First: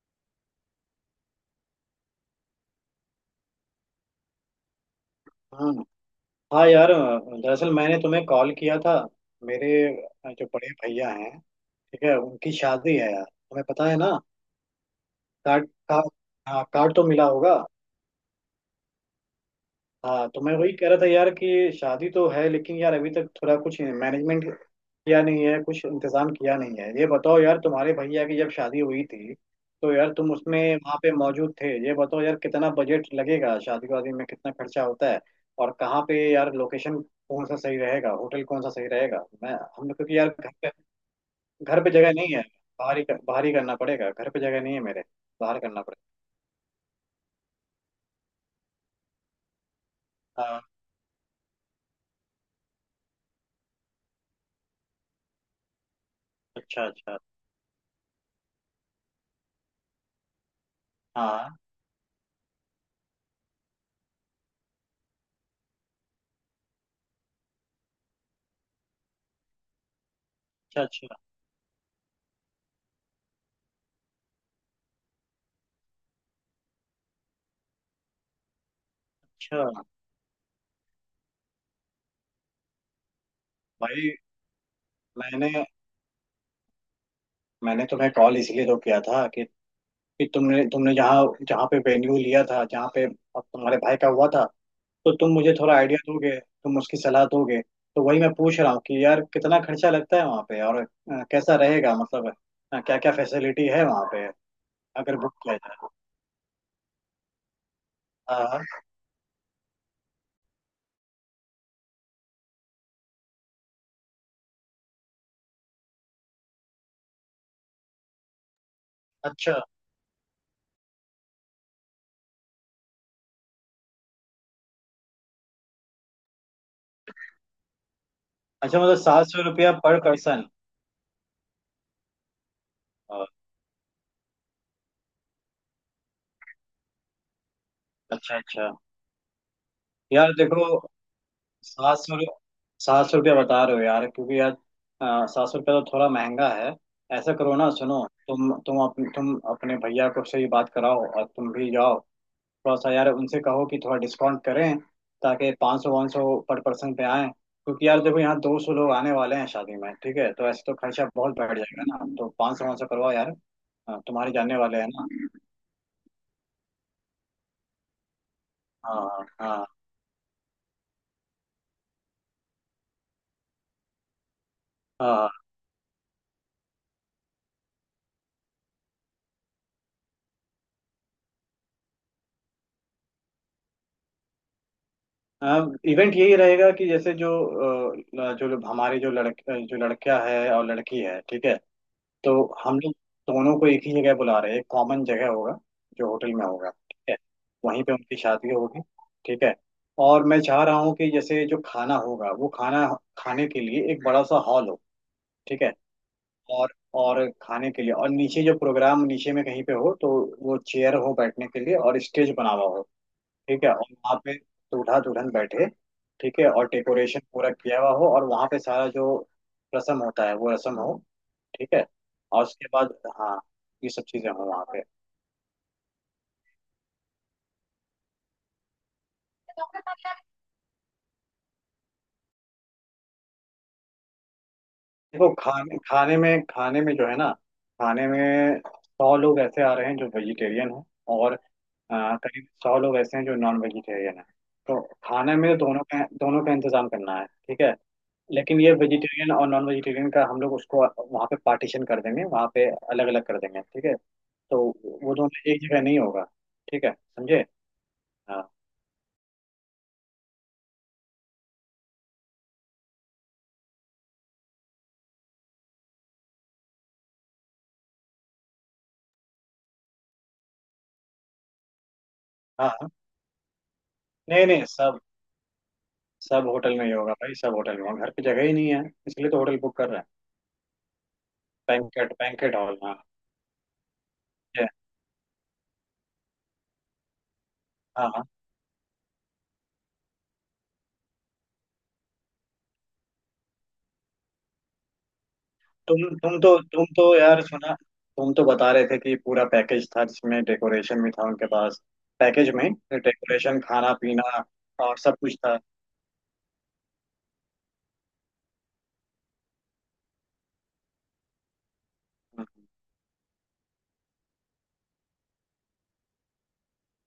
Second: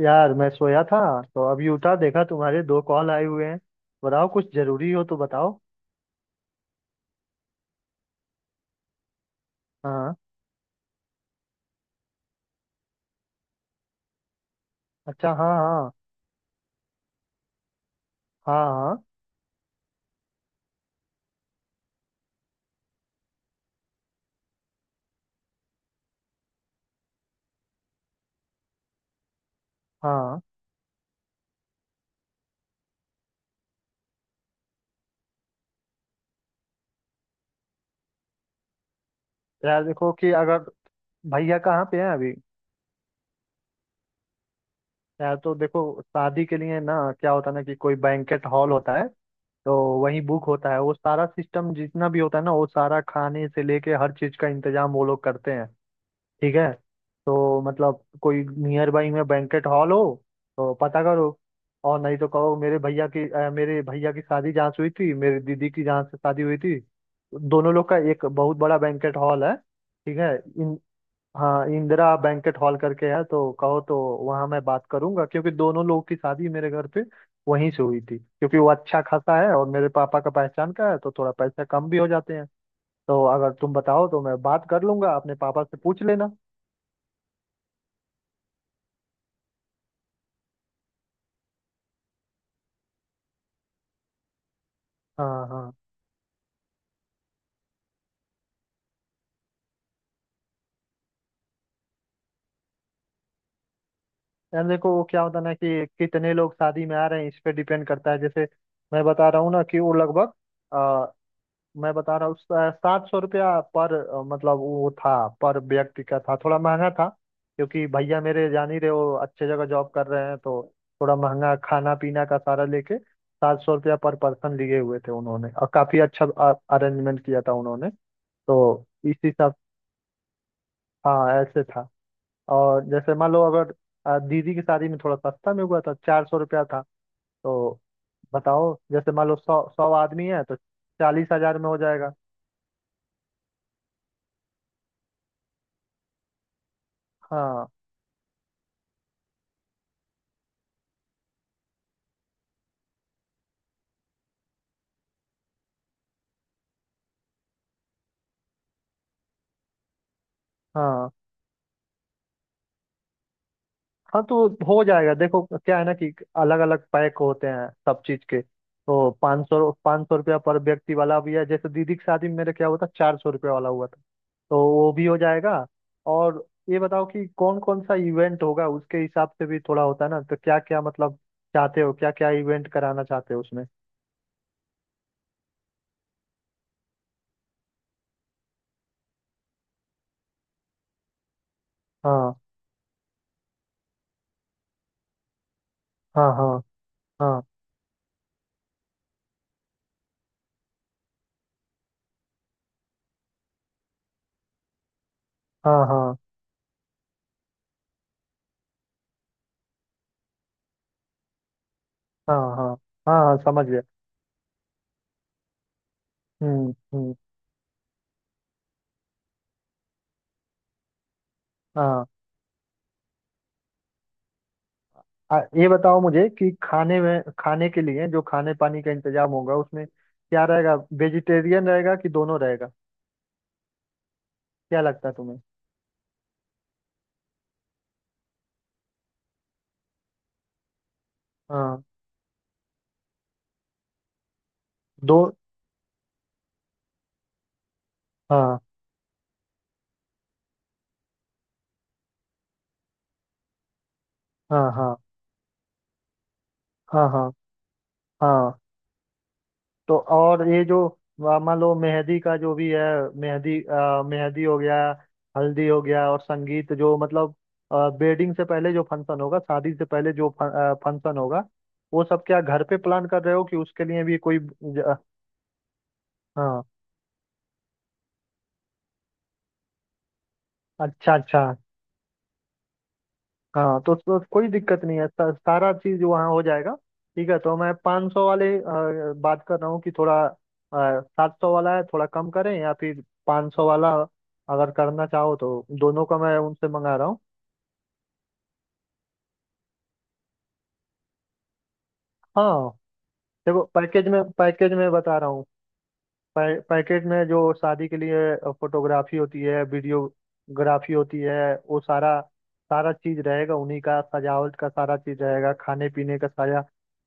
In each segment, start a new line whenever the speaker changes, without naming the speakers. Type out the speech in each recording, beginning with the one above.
यार मैं सोया था तो अभी उठा, देखा तुम्हारे दो कॉल आए हुए हैं। बताओ कुछ जरूरी हो तो बताओ।
हाँ हाँ। यार दरअसल मैंने तुम्हें कॉल किया था। मेरे
हाँ।
जो बड़े भैया हैं ठीक है उनकी शादी है यार तुम्हें पता है ना।
अच्छा, हाँ
कार्ड
हाँ।
का हाँ कार्ड तो मिला होगा।
हाँ हाँ।
हाँ तो मैं वही कह रहा था यार कि शादी तो है लेकिन यार अभी तक थोड़ा कुछ मैनेजमेंट किया नहीं है कुछ इंतजाम किया नहीं है। ये बताओ यार तुम्हारे भैया की जब शादी हुई थी तो यार तुम
हाँ
उसमें वहाँ पे मौजूद थे। ये बताओ यार कितना बजट लगेगा शादी वादी में कितना खर्चा होता है और कहाँ पे यार लोकेशन कौन सा सही रहेगा होटल कौन सा सही रहेगा। मैं
यार
हम लोग
देखो
क्योंकि यार
कि अगर भैया
घर
कहाँ
पे
पे हैं
जगह
अभी।
नहीं है। बाहर ही करना पड़ेगा घर पे जगह नहीं है मेरे।
यार तो
बाहर करना
देखो
पड़ेगा।
शादी के लिए ना, क्या होता है ना कि कोई बैंकेट हॉल होता है। तो वहीं बुक
हाँ
होता है, वो सारा सिस्टम जितना भी होता है ना, वो सारा खाने से लेके हर चीज का इंतजाम वो लोग करते हैं। ठीक है।
अच्छा अच्छा।
तो मतलब कोई नियर बाई में बैंकेट हॉल हो तो पता करो।
हाँ
और नहीं तो कहो, मेरे भैया की मेरे भैया की शादी जहाँ से हुई थी, मेरी दीदी की जहाँ से शादी हुई थी, दोनों लोग का एक बहुत बड़ा बैंकेट हॉल है। ठीक है इन,
अच्छा अच्छा
हाँ इंदिरा बैंकेट हॉल करके है। तो कहो तो वहाँ मैं बात करूंगा, क्योंकि दोनों लोग की शादी मेरे घर पे वहीं से हुई थी। क्योंकि वो अच्छा खासा है और
अच्छा।
मेरे पापा का पहचान का है तो थोड़ा पैसा कम भी हो जाते हैं। तो अगर तुम बताओ
भाई
तो मैं बात कर लूंगा, अपने
मैंने
पापा से पूछ लेना।
मैंने तुम्हें कॉल इसलिए तो किया था कि तुमने तुमने जहाँ जहाँ पे वेन्यू लिया था जहाँ पे अब तुम्हारे भाई का हुआ था। तो तुम
हाँ
मुझे
हाँ।
थोड़ा आइडिया दोगे तुम उसकी सलाह दोगे तो वही मैं पूछ रहा हूँ कि यार कितना खर्चा लगता है वहाँ पे और कैसा रहेगा मतलब क्या क्या फैसिलिटी है वहाँ पे
यार देखो वो
अगर
क्या
बुक
होता है ना
किया
कि
जाए।
कितने लोग शादी में आ रहे हैं, इस पे डिपेंड करता है।
हाँ
जैसे
हाँ।
मैं बता रहा हूँ ना कि वो लगभग अ, मैं बता रहा हूँ, सात सौ रुपया पर मतलब वो था, पर व्यक्ति का था, थोड़ा महंगा था। क्योंकि भैया मेरे, जान ही रहे हो, अच्छे
अच्छा
जगह जॉब कर रहे हैं तो थोड़ा महंगा खाना पीना का सारा लेके सात सौ रुपया पर पर्सन लिए हुए थे उन्होंने। और काफी अच्छा अरेंजमेंट किया था उन्होंने।
अच्छा
तो
मतलब
इस
700
हिसाब,
रुपया पर पर्सन।
हाँ ऐसे था। और जैसे मान लो अगर दीदी की शादी में थोड़ा सस्ता में हुआ था, चार सौ रुपया था। तो
अच्छा अच्छा।
बताओ जैसे मान लो सौ सौ आदमी
यार
है तो
देखो
चालीस हजार में हो
सात
जाएगा।
सौ सात सौ रुपया बता रहे हो यार क्योंकि यार 700 रुपया तो थोड़ा महंगा है। ऐसा करो
हाँ
ना सुनो तुम अपने भैया को से ही बात कराओ और तुम भी जाओ। थोड़ा सा यार उनसे कहो कि थोड़ा डिस्काउंट करें ताकि 500 500 पर पर्सन पे आए क्योंकि यार देखो यहाँ 200 लोग आने वाले हैं शादी में ठीक है तो ऐसे तो खर्चा
हाँ।
बहुत बढ़ जाएगा ना तो 500 500 करवाओ यार। हाँ,
हाँ
तुम्हारे
तो
जानने वाले
हो
हैं ना।
जाएगा। देखो क्या है ना कि अलग अलग पैक होते हैं सब चीज के। तो
हाँ हाँ
पाँच सौ रुपया पर व्यक्ति वाला भी है, जैसे दीदी की शादी में मेरे क्या हुआ था, चार सौ रुपया वाला हुआ था। तो वो भी हो
हाँ।
जाएगा। और ये बताओ कि कौन कौन सा इवेंट होगा उसके हिसाब से भी थोड़ा होता है ना। तो क्या क्या मतलब चाहते हो, क्या क्या इवेंट कराना चाहते हो उसमें।
इवेंट यही रहेगा कि जैसे जो जो लोग- हमारे जो लड़के जो लड़का है और लड़की है ठीक है
हाँ
तो हम लोग दोनों को एक ही जगह बुला रहे हैं एक कॉमन जगह होगा जो
हाँ
होटल में
हाँ।
होगा ठीक है
हाँ।
वहीं पे उनकी शादी होगी। ठीक है। और मैं चाह रहा हूँ कि जैसे जो खाना होगा वो खाना खाने के लिए एक बड़ा सा हॉल हो। ठीक है।
हाँ हाँ।
और और खाने के लिए और नीचे जो प्रोग्राम नीचे में कहीं पे हो तो वो चेयर हो बैठने के लिए और स्टेज
हाँ
बना हुआ
हाँ।
हो।
हाँ हाँ
ठीक
समझ
है
गया।
और वहाँ पे दूल्हा दुल्हन बैठे। ठीक है और
हम्म।
डेकोरेशन पूरा किया हुआ हो और वहाँ पे सारा जो रस्म होता है वो रस्म हो। ठीक है।
हाँ
और उसके बाद हाँ ये सब चीजें हो वहाँ पे।
ये बताओ मुझे कि खाने में, खाने के लिए जो खाने पानी का इंतजाम होगा उसमें क्या रहेगा। वेजिटेरियन रहेगा कि दोनों रहेगा, क्या लगता है
देखो
तुम्हें।
खाने खाने में जो है ना खाने में 100 लोग ऐसे आ रहे हैं जो वेजिटेरियन हैं। और
हाँ
करीब 100 लोग ऐसे हैं जो नॉन वेजिटेरियन हैं। तो
दो,
खाने में दोनों का इंतजाम करना है ठीक है।
हाँ।
लेकिन ये वेजिटेरियन और नॉन वेजिटेरियन का हम लोग उसको वहाँ पे पार्टीशन कर देंगे वहाँ पे अलग अलग कर देंगे ठीक है। तो
हाँ हाँ।
वो दोनों एक जगह नहीं होगा। ठीक है
हाँ हाँ।
समझे। हाँ
हाँ तो और ये जो मान लो मेहंदी का जो भी है, मेहंदी मेहंदी हो गया, हल्दी हो गया, और संगीत जो मतलब वेडिंग से पहले जो फंक्शन होगा, शादी से पहले जो फंक्शन होगा, वो सब क्या घर
हाँ
पे
हाँ।
प्लान कर रहे हो कि उसके लिए भी कोई
नहीं नहीं सब सब
हाँ।
होटल में ही होगा भाई सब होटल में होगा घर पे जगह ही नहीं है। इसलिए तो होटल बुक कर रहे हैं।
अच्छा अच्छा।
बैंकेट बैंकेट हॉल हाँ।
हाँ तो कोई
ठीक है।
दिक्कत नहीं है, सारा चीज वहाँ हो जाएगा। ठीक है तो मैं
हाँ
500 सौ
हाँ
वाले बात कर रहा हूँ कि थोड़ा सात सौ वाला है, थोड़ा कम करें या फिर 500 सौ वाला अगर करना चाहो तो
तुम
दोनों का मैं
तुम तो
उनसे मंगा रहा हूँ।
यार सुना तुम तो बता रहे थे कि पूरा पैकेज था जिसमें डेकोरेशन भी था उनके पास। पैकेज में
हाँ
डेकोरेशन
देखो
खाना
पैकेज में,
पीना
पैकेज में
और सब
बता रहा
कुछ
हूँ,
था।
पैकेट में जो शादी के लिए फोटोग्राफी होती है, वीडियोग्राफी होती है, वो सारा
हम्म,
सारा चीज रहेगा उन्हीं का, सजावट का सारा चीज रहेगा, खाने पीने का सारा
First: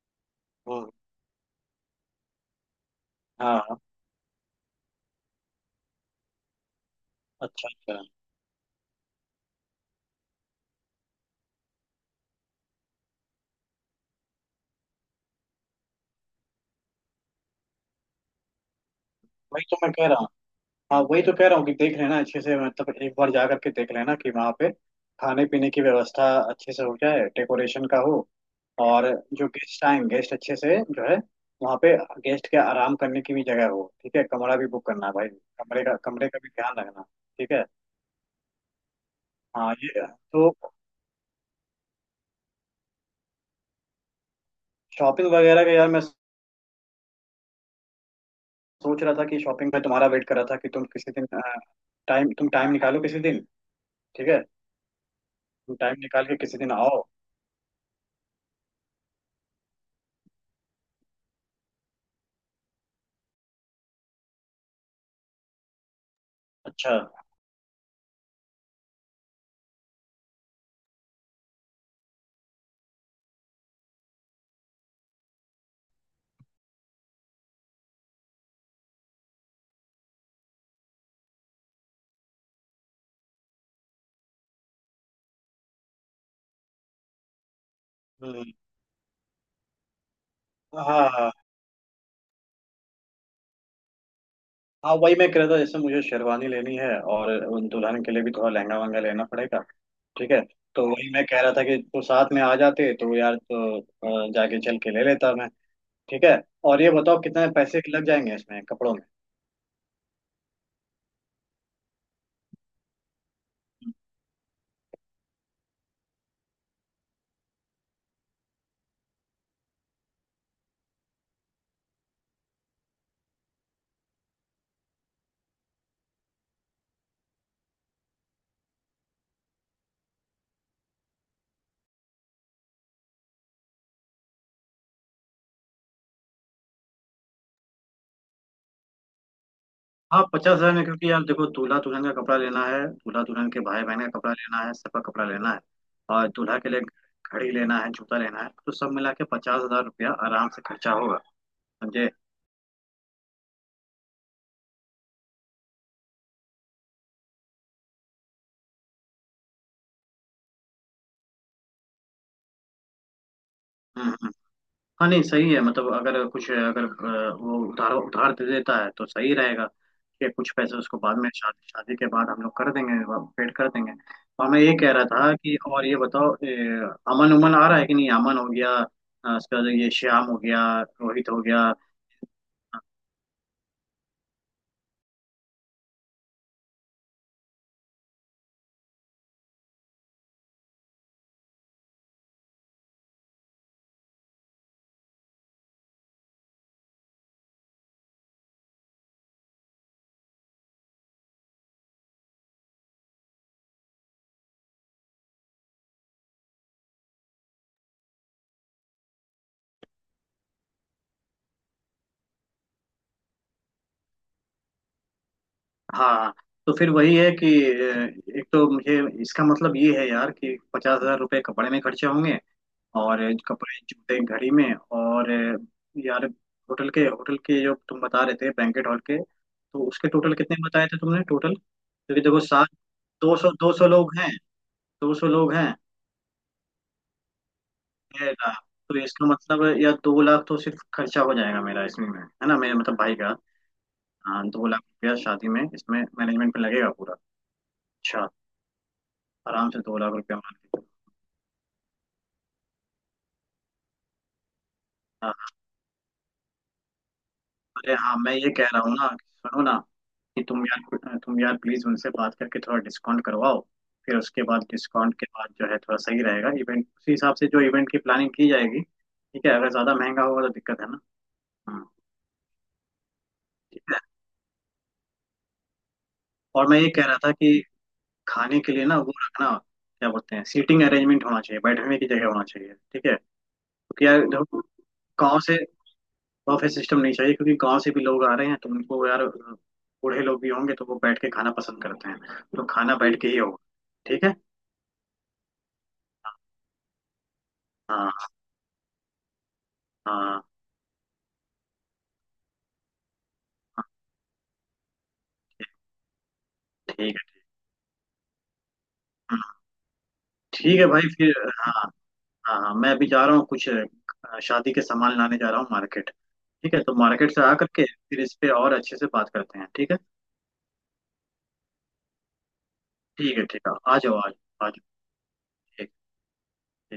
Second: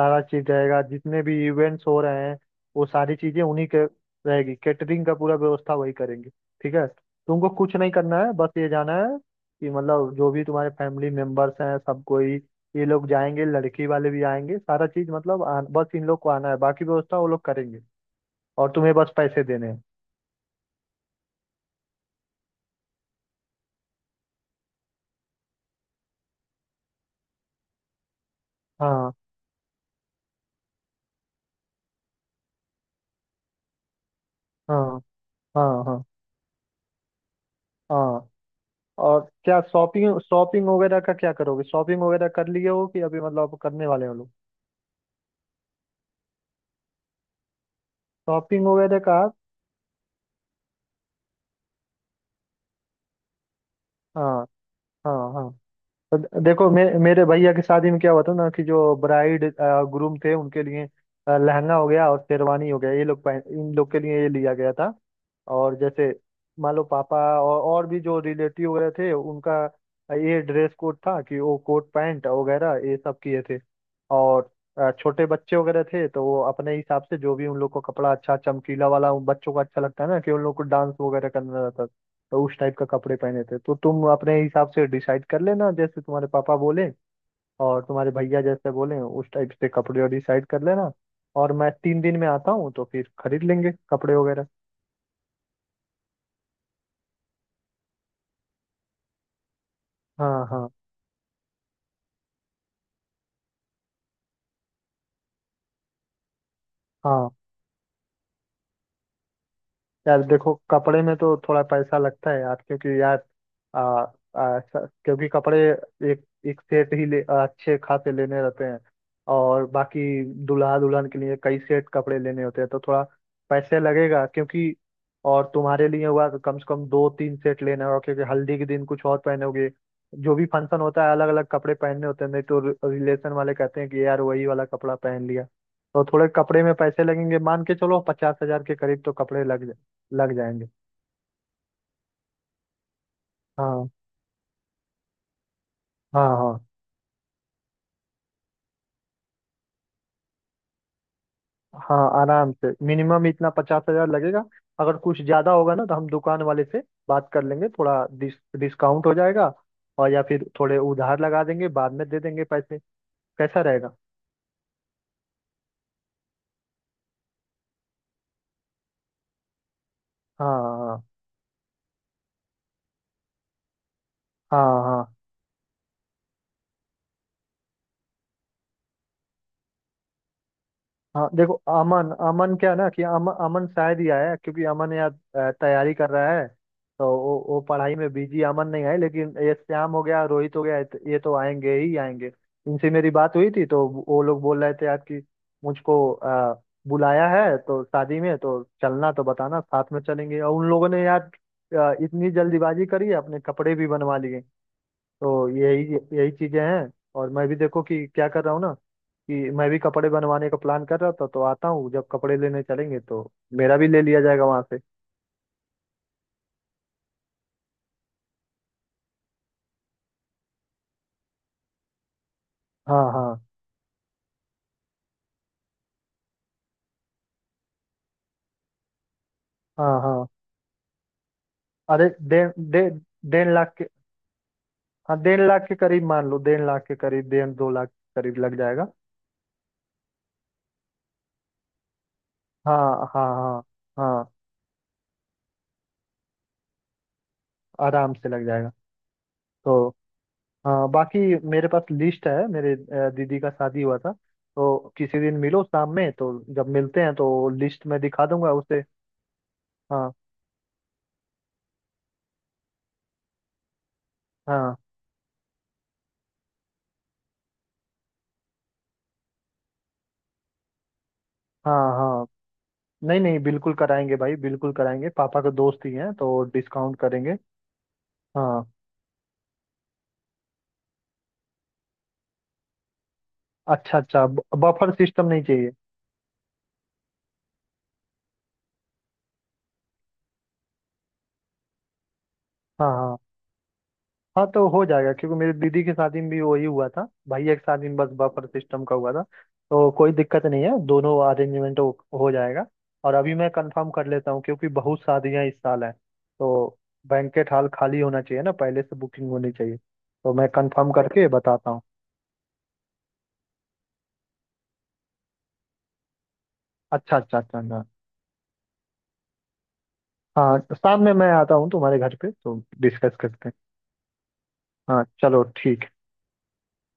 सारा चीज रहेगा।
हम्म,
जितने भी इवेंट्स हो रहे हैं, वो सारी चीजें
हाँ
उन्हीं
हाँ।
के रहेगी। कैटरिंग का पूरा व्यवस्था वही करेंगे। ठीक है तुमको
अच्छा
कुछ नहीं
अच्छा
करना है, बस ये जाना है कि मतलब जो भी तुम्हारे फैमिली मेंबर्स हैं सब कोई, ये लोग जाएंगे, लड़की वाले भी आएंगे, सारा चीज मतलब बस इन लोग को आना है, बाकी व्यवस्था वो लोग करेंगे। और तुम्हें बस पैसे
वही
देने
तो
हैं।
मैं कह रहा हाँ वही तो कह रहा हूँ कि देख लेना अच्छे से मतलब एक बार जा करके देख लेना कि वहाँ पे खाने पीने की व्यवस्था अच्छे से हो जाए डेकोरेशन का हो। और
हाँ
जो गेस्ट आए गेस्ट अच्छे से जो है वहाँ पे गेस्ट के आराम करने की भी जगह हो ठीक है। कमरा भी बुक
हाँ।
करना भाई कमरे
हाँ
का
हाँ।
कमरे का भी ध्यान रखना। ठीक है।
हाँ। और क्या,
हाँ ये
शॉपिंग
तो
शॉपिंग वगैरह का क्या करोगे, शॉपिंग वगैरह कर लिए हो कि अभी मतलब करने वाले हो लोग।
शॉपिंग वगैरह का यार मैं
शॉपिंग वगैरह
सोच
का
रहा था
आप,
कि शॉपिंग में तुम्हारा वेट कर रहा था कि तुम किसी दिन टाइम निकालो किसी दिन ठीक है।
हाँ हाँ। हाँ
तुम टाइम
तो
निकाल के किसी
देखो
दिन आओ।
मेरे भैया की शादी में क्या हुआ था ना कि जो ब्राइड ग्रूम थे उनके लिए लहंगा हो गया और शेरवानी हो गया, ये लोग पहन, इन लोग के लिए ये लिया गया था। और जैसे मान लो
अच्छा
पापा और भी जो रिलेटिव वगैरह थे उनका ये ड्रेस कोड था कि वो कोट पैंट वगैरह ये सब किए थे। और छोटे बच्चे वगैरह थे तो वो अपने हिसाब से, जो भी उन लोग को कपड़ा अच्छा चमकीला वाला, उन बच्चों को अच्छा लगता है ना कि उन लोग को डांस वगैरह करना रहता था, तो उस टाइप का कपड़े पहने थे। तो तुम अपने हिसाब से डिसाइड कर लेना, जैसे तुम्हारे पापा बोले और तुम्हारे भैया
हम्म।
जैसे बोले उस टाइप से कपड़े डिसाइड कर लेना।
हाँ
और मैं तीन दिन में आता हूँ तो फिर खरीद लेंगे कपड़े वगैरह।
हाँ वही मैं कह रहा था जैसे मुझे शेरवानी लेनी है और उन दुल्हन के लिए भी थोड़ा लहंगा वहंगा लेना पड़ेगा। ठीक है।
हाँ हाँ।
तो वही मैं कह रहा था कि तो साथ में आ जाते तो यार तो जाके चल के ले लेता मैं। ठीक है। और ये बताओ
हाँ
कितने पैसे लग जाएंगे इसमें कपड़ों में।
यार देखो कपड़े में तो थोड़ा पैसा लगता है यार, क्योंकि यार आ, आ, स- क्योंकि कपड़े एक एक सेट ही ले, अच्छे खासे लेने रहते हैं। और बाकी दूल्हा दुल्हन के लिए कई सेट कपड़े लेने होते हैं तो थोड़ा पैसे लगेगा। क्योंकि और तुम्हारे लिए हुआ तो कम से कम दो तीन सेट लेना होगा, क्योंकि हल्दी के दिन कुछ और पहनोगे, जो भी फंक्शन होता है अलग अलग कपड़े पहनने होते हैं। नहीं तो रिलेशन वाले कहते हैं कि यार वही वाला कपड़ा पहन लिया। तो थोड़े कपड़े में पैसे लगेंगे, मान के चलो पचास हजार के करीब तो कपड़े लग
हाँ
लग
पचास
जाएंगे।
हजार में क्योंकि यार देखो दूल्हा दुल्हन का कपड़ा लेना है दूल्हा दुल्हन के भाई
हाँ
बहन का कपड़ा लेना है सबका कपड़ा लेना है।
हाँ।
और दूल्हा
हाँ
के लिए घड़ी लेना है जूता लेना है तो सब मिला के 50,000 रुपया आराम से खर्चा होगा।
हाँ
समझे।
आराम से मिनिमम इतना, पचास हजार लगेगा। अगर कुछ ज्यादा होगा ना तो हम दुकान वाले से बात कर लेंगे, थोड़ा डिस डिस्काउंट हो जाएगा। और या फिर थोड़े उधार लगा देंगे, बाद में दे देंगे पैसे, कैसा रहेगा।
हम्म हाँ नहीं सही है मतलब अगर कुछ अगर वो उधार उधार दे देता है तो सही रहेगा कि
हाँ
कुछ पैसे उसको
हाँ।
बाद में शादी शादी के बाद हम लोग कर देंगे। पेड कर देंगे। और मैं ये
हाँ
कह
हाँ।
रहा था कि और ये बताओ अमन उमन आ रहा है कि नहीं। अमन हो गया उसके बाद ये श्याम हो गया
हाँ
रोहित हो
देखो
गया।
अमन, अमन क्या है ना कि अमन, अमन शायद ही आया है, क्योंकि अमन यहाँ तैयारी कर रहा है तो वो पढ़ाई में बिजी, अमन नहीं आए। लेकिन ये श्याम हो गया, रोहित हो गया, ये तो आएंगे ही आएंगे। इनसे मेरी बात हुई थी तो वो लोग बोल रहे थे यार कि मुझको बुलाया है तो शादी में तो चलना, तो बताना साथ में चलेंगे। और उन लोगों ने यार इतनी जल्दीबाजी करी है, अपने कपड़े भी बनवा लिए। तो यही यही चीजें हैं। और मैं भी देखो कि क्या कर रहा हूँ ना कि मैं भी कपड़े बनवाने का प्लान कर रहा था, तो आता हूँ जब कपड़े लेने चलेंगे तो मेरा भी ले लिया जाएगा वहां से।
हाँ तो फिर वही है कि एक तो मुझे इसका मतलब ये है यार कि 50,000 रुपये कपड़े में खर्चे होंगे।
हाँ
और
हाँ।
कपड़े जूते घड़ी में और यार होटल के जो तुम बता रहे थे बैंकेट हॉल के तो
हाँ
उसके
हाँ।
टोटल कितने बताए थे तुमने टोटल
अरे
क्योंकि देखो
डेढ़
सात
डेढ़,
दो सौ
डेढ़
दो
लाख के,
सौ लोग हैं दो
हाँ
सौ
डेढ़
लोग
लाख के
हैं।
करीब, मान लो डेढ़ लाख के करीब, डेढ़ दो लाख के
डेढ़
करीब लग
लाख
जाएगा।
तो इसका मतलब है या 2,00,000 तो सिर्फ खर्चा हो जाएगा मेरा इसमें में है ना मेरे
हाँ
मतलब भाई
हाँ।
का।
हाँ हाँ
हाँ 2,00,000 रुपया शादी में इसमें मैनेजमेंट में लगेगा पूरा।
आराम
अच्छा
से लग जाएगा।
आराम से
तो
2,00,000 रुपया मान।
हाँ बाकी, मेरे पास लिस्ट है मेरे दीदी का शादी हुआ था, तो किसी
हाँ,
दिन मिलो शाम में, तो जब मिलते हैं तो लिस्ट
अरे
में
हाँ
दिखा
मैं ये
दूंगा
कह रहा
उसे।
हूँ ना कि सुनो ना
हाँ
कि तुम यार प्लीज उनसे बात करके थोड़ा डिस्काउंट करवाओ। फिर उसके बाद
हाँ।
डिस्काउंट के बाद जो है थोड़ा सही रहेगा इवेंट उसी हिसाब से जो इवेंट की प्लानिंग की जाएगी ठीक है अगर ज्यादा महंगा होगा तो दिक्कत है ना। हाँ
हाँ हाँ, नहीं नहीं बिल्कुल
ठीक है।
कराएंगे भाई, बिल्कुल कराएंगे, पापा के दोस्त ही हैं तो
और मैं ये
डिस्काउंट
कह रहा था
करेंगे।
कि खाने
हाँ।
के लिए ना वो रखना क्या बोलते हैं सीटिंग अरेंजमेंट होना चाहिए बैठने की जगह होना चाहिए ठीक है।
अच्छा
क्योंकि यार
अच्छा।
देखो,
बफर सिस्टम
गाँव
नहीं
से
चाहिए।
बफे सिस्टम नहीं चाहिए क्योंकि गांव से भी लोग आ रहे हैं तो उनको यार बूढ़े लोग भी होंगे तो वो बैठ के खाना पसंद करते हैं। तो
हाँ
खाना
हाँ।
बैठ के ही होगा। ठीक है।
हाँ तो हो जाएगा, क्योंकि मेरी दीदी की शादी में भी वही हुआ था, भैया की शादी में बस
हाँ
बफर सिस्टम का हुआ था। तो कोई
हाँ
दिक्कत नहीं है, दोनों अरेंजमेंट हो जाएगा। और अभी मैं कंफर्म कर लेता हूँ क्योंकि बहुत शादियाँ इस साल हैं, तो
ठीक है।
बैंकेट हॉल खाली होना चाहिए ना, पहले से बुकिंग होनी
हाँ,
चाहिए, तो मैं
ठीक है
कंफर्म
भाई
करके
फिर।
बताता
हाँ
हूँ।
हाँ हाँ मैं अभी जा रहा हूँ कुछ शादी के सामान लाने जा रहा हूँ मार्केट। ठीक है तो
अच्छा
मार्केट
अच्छा
से आ
अच्छा अच्छा।
करके फिर इस पे और अच्छे से बात करते हैं ठीक है।
हाँ शाम में मैं आता हूँ तुम्हारे घर पे तो डिस्कस
ठीक है
करते हैं।
ठीक है आ जाओ आ जाओ आ जाओ। ठीक
हाँ चलो ठीक
ठीक।
है।